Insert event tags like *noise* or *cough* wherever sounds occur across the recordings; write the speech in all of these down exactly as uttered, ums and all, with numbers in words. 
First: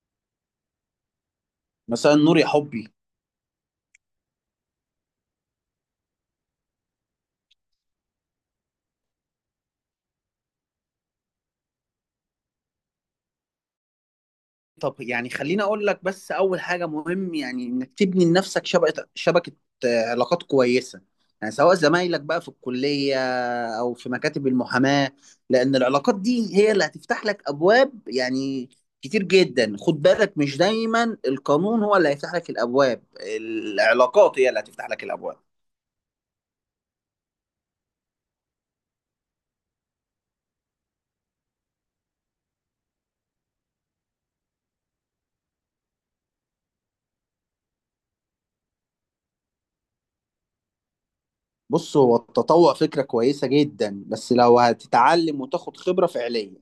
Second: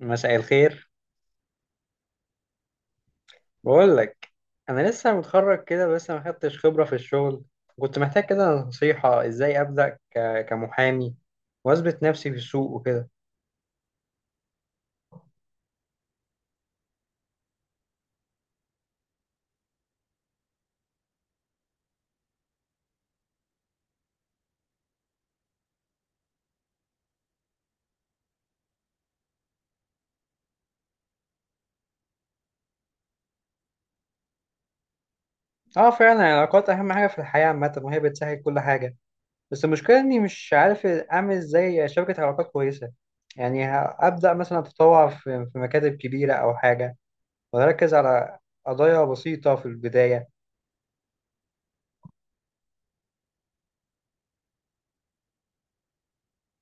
مساء الخير. مثلا نور يا حبي. بقول لك، انا لسه متخرج كده بس ما خدتش خبره في الشغل. كنت محتاج كده نصيحه ازاي ابدا ك- كمحامي واثبت نفسي في السوق وكده. طب يعني خليني اقول لك، بس اول حاجه مهم يعني انك تبني لنفسك شبكه شبكه، آه، علاقات كويسه. يعني سواء زمايلك بقى في الكليه او في مكاتب المحاماه، لان العلاقات دي هي اللي هتفتح لك ابواب يعني كتير جدا. خد بالك، مش دايما القانون هو اللي هيفتح لك الابواب، العلاقات هي اللي هتفتح لك الابواب. اه فعلا العلاقات اهم حاجه في الحياه عامه، وهي بتسهل كل حاجه. بس المشكله اني مش عارف اعمل ازاي شبكه علاقات كويسه. يعني ه- ابدا مثلا اتطوع في في مكاتب كبيره او حاجه، واركز على قضايا بسيطه في البدايه. بص، هو التطوع فكره كويسه جدا بس لو هتتعلم وتاخد خبره فعليه.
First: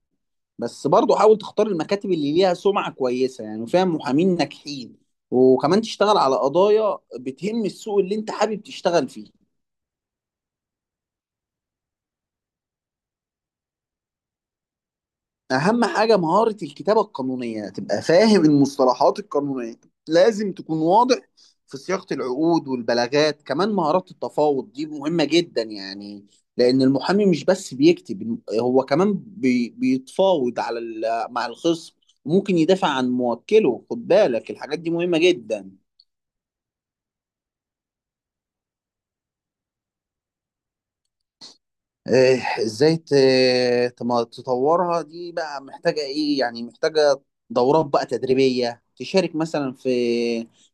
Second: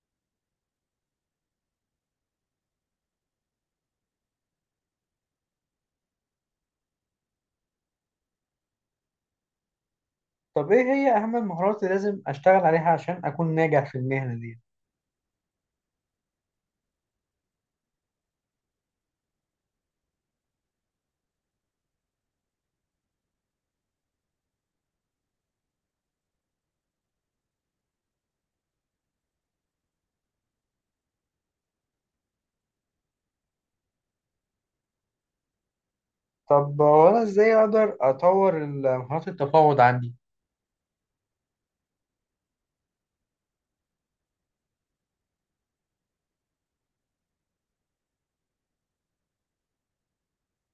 بس برضه حاول تختار المكاتب اللي ليها سمعة كويسة يعني، وفيها محامين ناجحين. وكمان تشتغل على قضايا بتهم السوق اللي انت حابب تشتغل فيه. طب ايه هي اهم المهارات اللي لازم اشتغل عليها عشان اكون ناجح في المهنه دي؟ اهم حاجة مهارة الكتابة القانونية، تبقى فاهم المصطلحات القانونية. لازم تكون واضح في صياغة العقود والبلاغات. كمان مهارات التفاوض دي مهمة جدا يعني، لأن المحامي مش بس بيكتب، هو كمان بي بيتفاوض على ال- مع الخصم، وممكن يدافع عن موكله. خد بالك الحاجات دي مهمة جدا. طب هو انا ازاي اقدر اطور ال- مهارات التفاوض عندي؟ إيه، ازاي ت- تم- تطورها؟ دي بقى محتاجة ايه؟ يعني محتاجة دورات بقى تدريبية، تشارك مثلا في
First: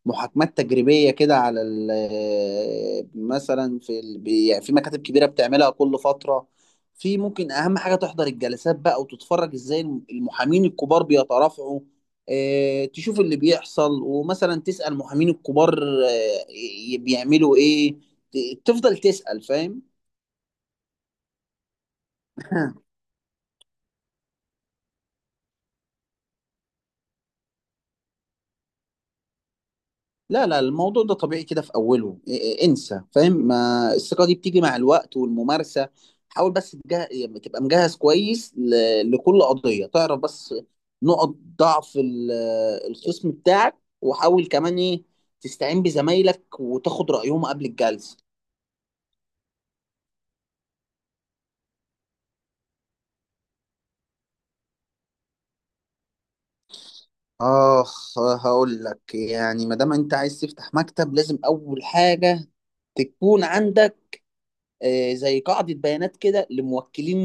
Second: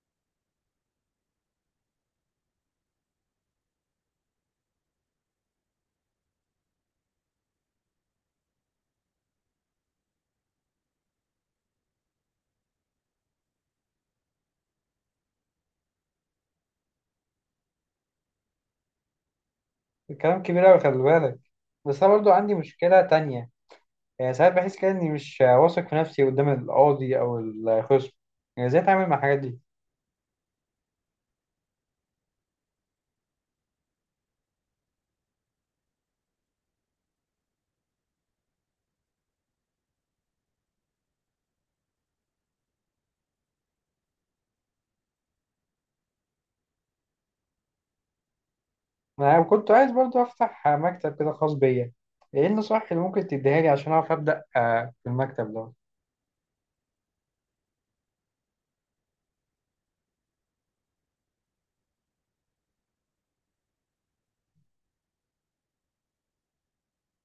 محاكمات تجريبيه كده على ال- مثلا في ال- بي- يعني في مكاتب كبيرة بتعملها كل فترة. في ممكن اهم حاجة تحضر الجلسات بقى وتتفرج ازاي المحامين الكبار بيترافعوا. إيه، تشوف اللي بيحصل، ومثلا تسأل المحامين الكبار إيه، بيعملوا ايه. ت- تفضل تسأل، فاهم؟ الكلام كبير قوي، خلي بالك. بس انا برضو عندي *laughs* مشكله تانية. يعني ساعات بحس كده اني مش واثق في نفسي قدام القاضي او الخصم. يعني ازاي اتعامل مع الحاجات دي؟ لا لا، الموضوع ده طبيعي كده في اوله. إيه- إيه، انسى، فاهم؟ ما الثقه دي بتيجي مع الوقت والممارسه. حاول بس تجه... يعني تبقى مجهز كويس ل... لكل قضيه، تعرف بس نقط ضعف ال- الخصم بتاعك، وحاول كمان ايه، تستعين بزمايلك وتاخد رايهم قبل الجلسه. انا كنت عايز برضو افتح مكتب كده خاص بيا. ايه النصائح اللي ممكن تديها لي عشان اعرف ابدا آه، في المكتب ده؟ اخ، هقول لك يعني. ما دام انت عايز تفتح مكتب، لازم اول حاجه تكون عندك آه، زي قاعدة بيانات كده لموكلين،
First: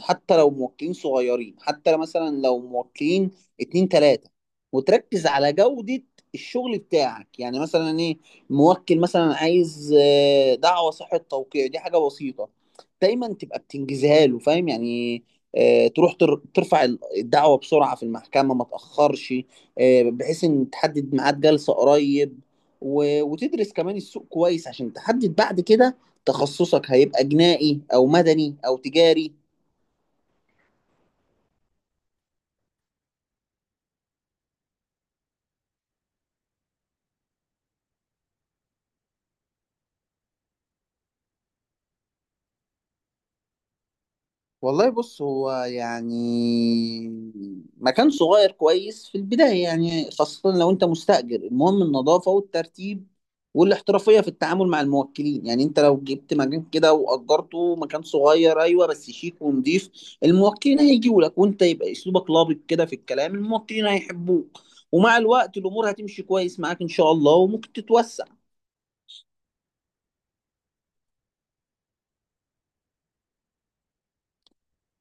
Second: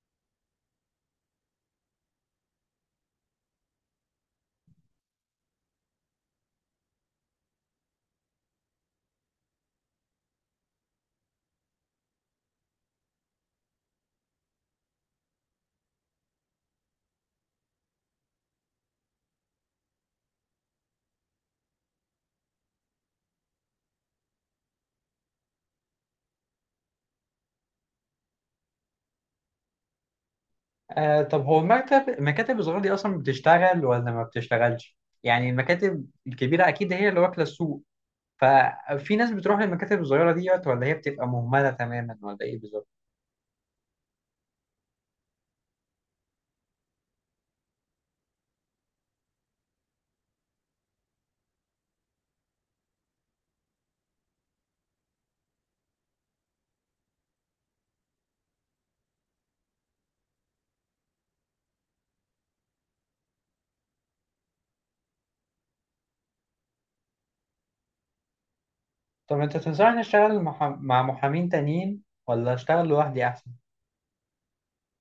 حتى لو موكلين صغيرين، حتى لو مثلا لو موكلين اتنين تلاتة، وتركز على جودة الشغل بتاعك. يعني مثلا ايه، موكل مثلا عايز آه، دعوة صحة توقيع، دي حاجة بسيطة، دايما تبقى بتنجزها له، فاهم؟ يعني آه، تروح تر- ترفع الدعوة بسرعة في المحكمة، ما تأخرش، آه، بحيث ان تحدد ميعاد جلسة قريب. و- وتدرس كمان السوق كويس عشان تحدد بعد كده تخصصك هيبقى جنائي او مدني او تجاري. آه طب هو المكتب المكاتب الصغيره دي اصلا بتشتغل ولا ما بتشتغلش؟ يعني المكاتب الكبيره اكيد هي اللي واكله السوق. ففي ناس بتروح للمكاتب الصغيرة ديت ولا هي بتبقى مهملة تماما ولا ايه بالظبط؟ والله بص، هو يعني مكان صغير كويس في البداية، يعني خاصة لو انت مستأجر. المهم النظافة والترتيب والاحترافية في التعامل مع الموكلين. يعني انت لو جبت مكان كده وأجرته، مكان صغير ايوه بس شيك ونضيف، الموكلين هيجوا لك. وانت يبقى اسلوبك لابق كده في الكلام، الموكلين هيحبوك، ومع الوقت الامور هتمشي كويس معاك ان شاء الله وممكن تتوسع. طب انت تنصحني اشتغل مح... مع محامين تانيين ولا اشتغل لوحدي احسن؟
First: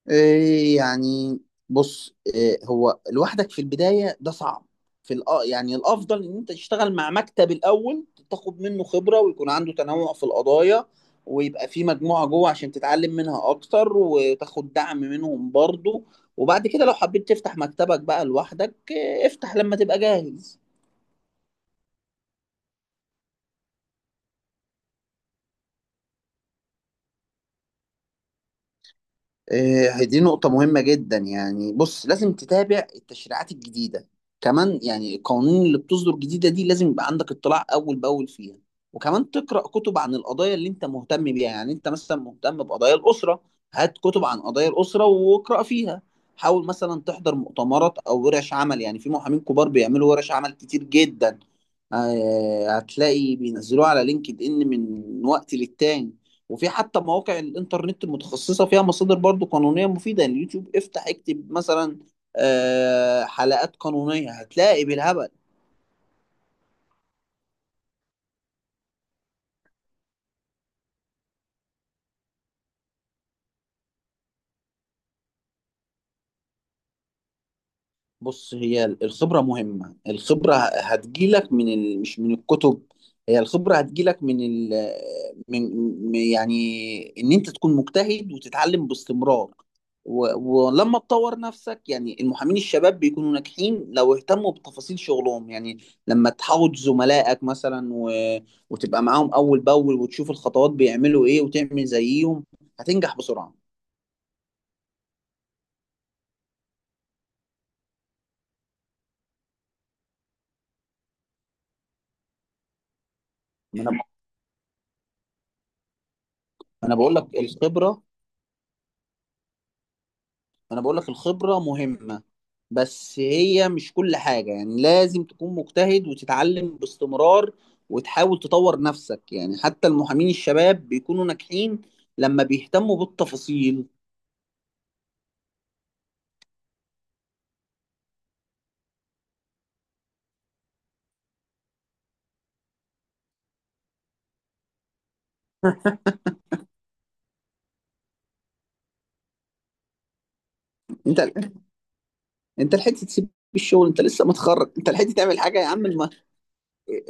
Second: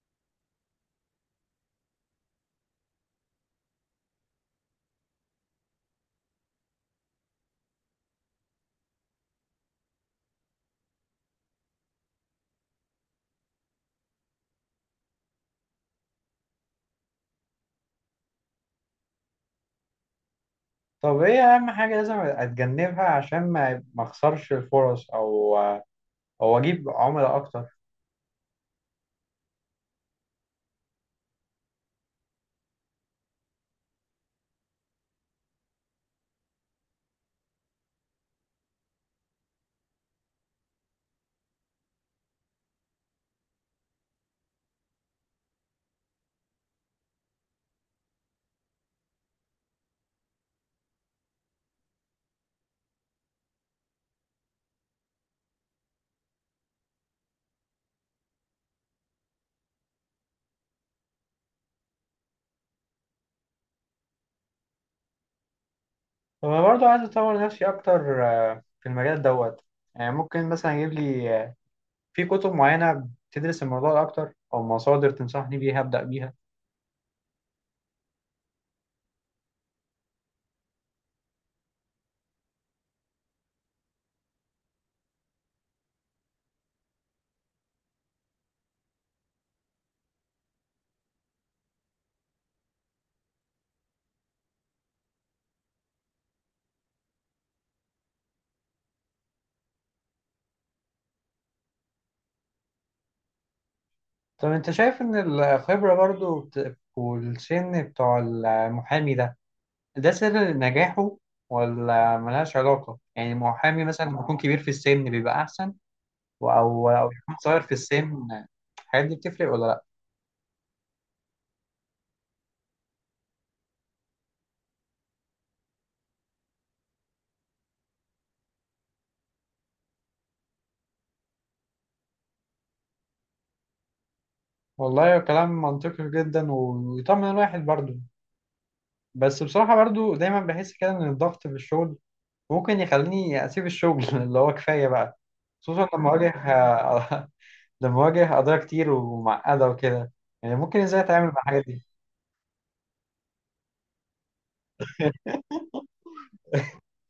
إيه يعني، بص، إيه هو لوحدك في البداية ده صعب. في الأ... يعني الأفضل إن أنت تشتغل مع مكتب الأول، تاخد منه خبرة ويكون عنده تنوع في القضايا، ويبقى في مجموعة جوه عشان تتعلم منها أكتر وتاخد دعم منهم برضو. وبعد كده لو حبيت تفتح مكتبك بقى لوحدك، إيه، افتح لما تبقى جاهز. طب ايه اهم حاجة لازم اتجنبها عشان ما ما اخسرش الفرص او او اجيب عملاء اكتر؟ إيه، دي نقطة مهمة جدا يعني. بص، لازم تتابع التشريعات الجديدة، كمان يعني القوانين اللي بتصدر جديدة دي لازم يبقى عندك اطلاع أول بأول فيها. وكمان تقرأ كتب عن القضايا اللي أنت مهتم بيها. يعني أنت مثلا مهتم بقضايا الأسرة، هات كتب عن قضايا الأسرة واقرأ فيها. حاول مثلا تحضر مؤتمرات أو ورش عمل. يعني في محامين كبار بيعملوا ورش عمل كتير جدا، آه، هتلاقي بينزلوها على لينكد إن من وقت للتاني. وفي حتى مواقع الانترنت المتخصصه فيها مصادر برضو قانونيه مفيده. يعني اليوتيوب افتح اكتب مثلا آه، حلقات قانونيه، هتلاقي بالهبل. طب انا برضه عايز اطور نفسي اكتر، آه، في المجال دوت. يعني ممكن مثلا اجيب لي آه، في كتب معينة بتدرس الموضوع ده اكتر، او مصادر تنصحني بيها ابدأ بيها؟ بص، هي الخبرة مهمة. الخبرة هتجيلك من ال... مش من الكتب. هي الخبرة هتجيلك من ال... من من- يعني إن أنت تكون مجتهد وتتعلم باستمرار و... ولما تطور نفسك. يعني المحامين الشباب بيكونوا ناجحين لو اهتموا بتفاصيل شغلهم. يعني لما تحاوط زملائك مثلا و... وتبقى معاهم أول بأول وتشوف الخطوات بيعملوا إيه وتعمل زيهم، هتنجح بسرعة. طب انت شايف ان الخبرة برضو بت- والسن بتوع المحامي ده، ده سر نجاحه ولا ملهاش علاقة؟ يعني ما المحامي أنا ما مثلا لما يكون كبير في السن بيبقى احسن، و- او أنا او بقول لك يكون صغير في الخبرة، السن؟ الحاجات دي بتفرق ولا لا؟ انا بقول لك الخبرة مهمة، بس هي مش كل حاجة. يعني لازم تكون مجتهد وتتعلم باستمرار، وتحاول تطور نفسك. يعني حتى المحامين الشباب بيكونوا ناجحين لما بيهتموا بالتفاصيل. والله كلام منطقي جدا، ويطمن الواحد برضو. بس بصراحة برضو دايما بحس كده ان الضغط في الشغل ممكن يخليني اسيب الشغل *laughs* اللي هو كفاية بقى، خصوصا *laughs* لما اواجه *laughs* ده مواجه قضايا كتير ومعقدة وكده. يعني ممكن ازاي انت اتعامل مع الحاجات دي؟ انت لحقت تسيب الشغل؟ انت لسه متخرج، انت لحقت تعمل حاجة يا عم؟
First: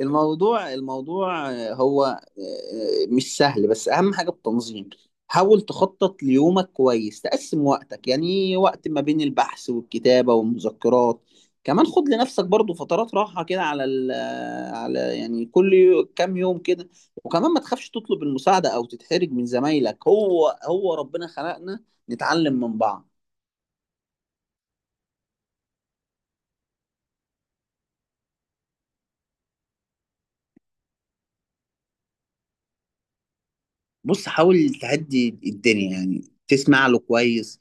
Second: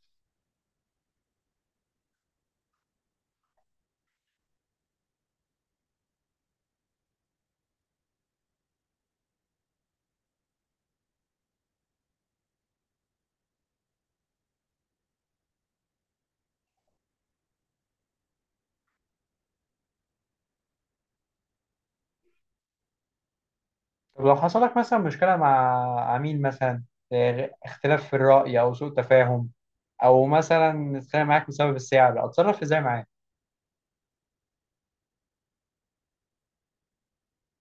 الموضوع الموضوع هو آه، مش سهل، بس اهم حاجه التنظيم. حاول تخطط ليومك كويس، تقسم وقتك يعني وقت ما بين البحث والكتابه والمذكرات. كمان خد لنفسك برضو فترات راحه كده على ال على يعني كل يو- كام يوم كده. وكمان ما تخافش تطلب المساعده او تتحرج من زمايلك، هو هو ربنا خلقنا نتعلم من بعض. طب لو حصل لك مثلا مشكلة مع عميل مثلا، آه، اختلاف في الرأي او سوء تفاهم، او مثلا اتخانق معاك بسبب السعر، اتصرف ازاي معاه؟ بص حاول تهدي الدنيا يعني، تسمع له كويس،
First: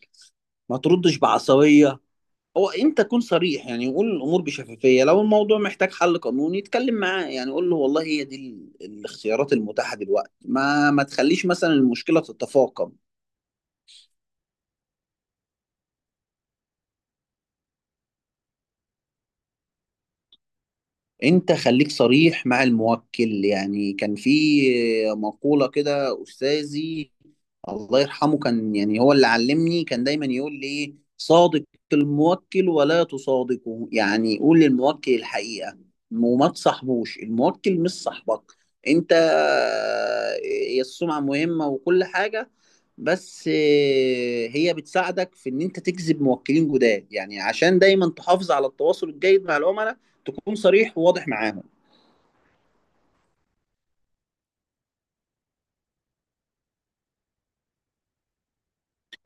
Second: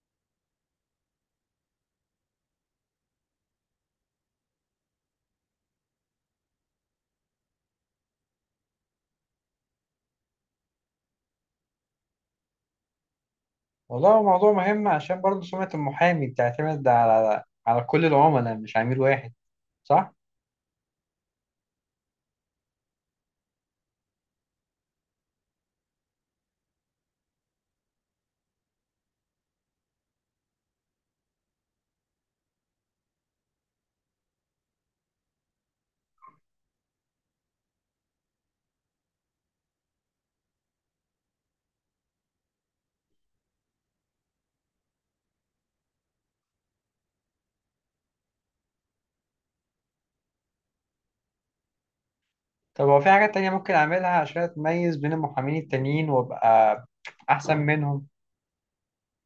ما تردش بعصبيه، هو انت كن صريح، يعني قول الامور بشفافيه. لو الموضوع محتاج حل قانوني اتكلم معاه يعني، قول له والله هي دي ال- الاختيارات المتاحه دلوقتي، ما ما تخليش مثلا المشكله تتفاقم. والله هو موضوع مهم، عشان برضه سمعة المحامي بتعتمد على على كل العملاء مش عميل واحد، صح؟ انت خليك صريح مع الموكل. يعني كان في مقوله كده، استاذي الله يرحمه، كان يعني هو اللي علمني، كان دايما يقول لي، إيه، صادق الموكل ولا تصادقه. يعني قول للموكل الحقيقة، وما تصاحبوش، الموكل مش صاحبك انت. هي السمعة مهمة وكل حاجة، بس آه، هي بتساعدك في ان انت تجذب موكلين جداد. يعني عشان دايما تحافظ على التواصل الجيد مع العملاء، تكون صريح وواضح معاهم. طب هو في حاجات تانية ممكن اعملها عشان اتميز بين المحامين التانيين وابقى احسن منهم؟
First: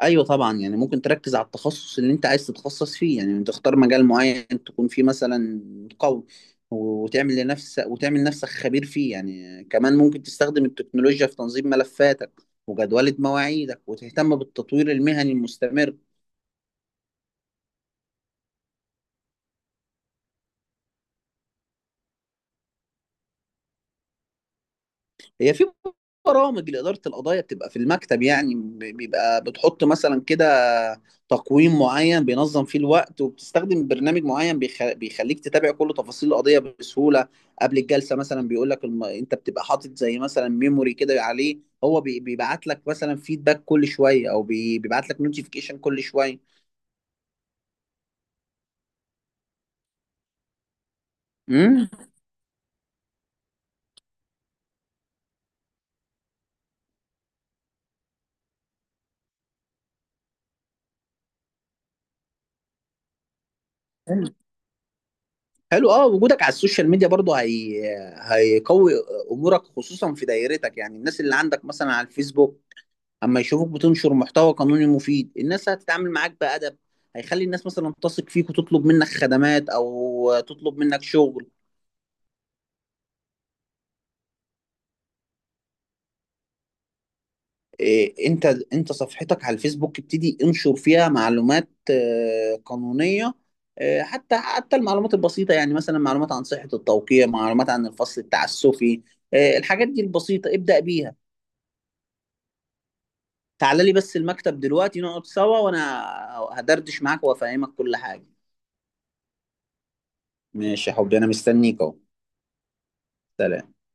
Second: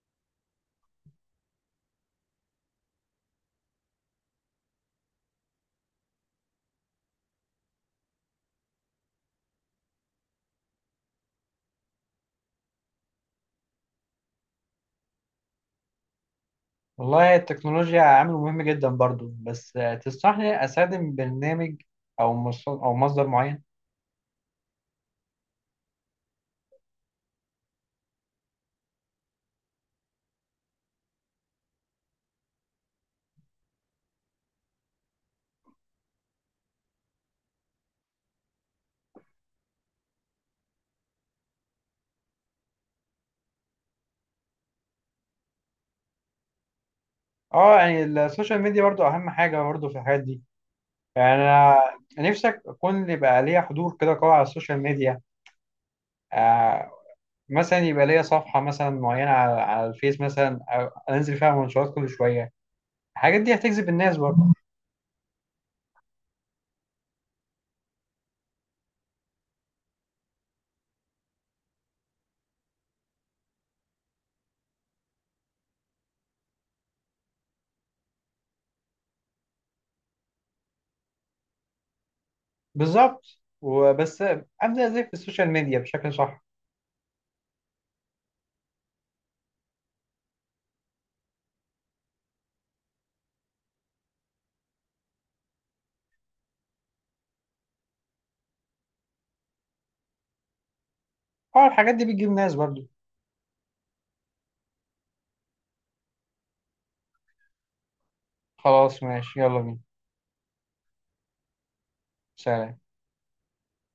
ايوه طبعا، يعني ممكن تركز على التخصص اللي انت عايز تتخصص فيه، يعني تختار مجال معين تكون فيه مثلا قوي، وتعمل لنفسك، وتعمل نفسك خبير فيه. يعني كمان ممكن تستخدم التكنولوجيا في تنظيم ملفاتك وجدولة مواعيدك، وتهتم بالتطوير المهني المستمر. والله التكنولوجيا عامل مهم جدا برضو. بس آه، تنصحني استخدم برنامج او مص- او مصدر معين؟ هي في برامج لإدارة القضايا بتبقى في المكتب يعني، بيبقى بتحط مثلا كده تقويم معين بينظم فيه الوقت، وبتستخدم برنامج معين بيخ- بيخليك تتابع كل تفاصيل القضية بسهولة. قبل الجلسة مثلا بيقول لك الم... انت بتبقى حاطط زي مثلا ميموري كده عليه. هو بي- بيبعت لك مثلا فيدباك كل شوية، او بي- بيبعت لك نوتيفيكيشن كل شوية. اه يعني السوشيال ميديا برضو اهم حاجه برضو في الحاجات دي. يعني انا امم نفسك اكون يبقى ليا حضور كده قوي على السوشيال ميديا، آه، مثلا يبقى ليا صفحه مثلا معينه على, على الفيس مثلا، أو انزل فيها منشورات كل شويه. الحاجات دي هتجذب الناس حلو، برضو؟ حلو. اه، وجودك على السوشيال ميديا برضه هي... هيقوي امورك، خصوصا في دايرتك. يعني الناس اللي عندك مثلا على الفيسبوك، اما يشوفوك بتنشر محتوى قانوني مفيد، الناس هتتعامل معاك بأدب، هيخلي الناس مثلا تثق فيك وتطلب منك خدمات او تطلب منك شغل. بالظبط. وبس ابدا ازاي في السوشيال ميديا بشكل صح؟ إيه، انت انت صفحتك على الفيسبوك، ابتدي انشر فيها معلومات آه، قانونية. آه، حتى حتى المعلومات البسيطة، يعني مثلا معلومات عن صحة التوقيع، معلومات عن الفصل التعسفي. آه، الحاجات دي البسيطة ابدأ بيها. اه الحاجات دي بتجيب ناس برضو. تعال لي بس المكتب دلوقتي نقعد سوا، وانا هدردش معاك وافهمك كل حاجة. خلاص ماشي، يلا بينا. ماشي يا حبيبي، انا مستنيك اهو. سلام. سلام.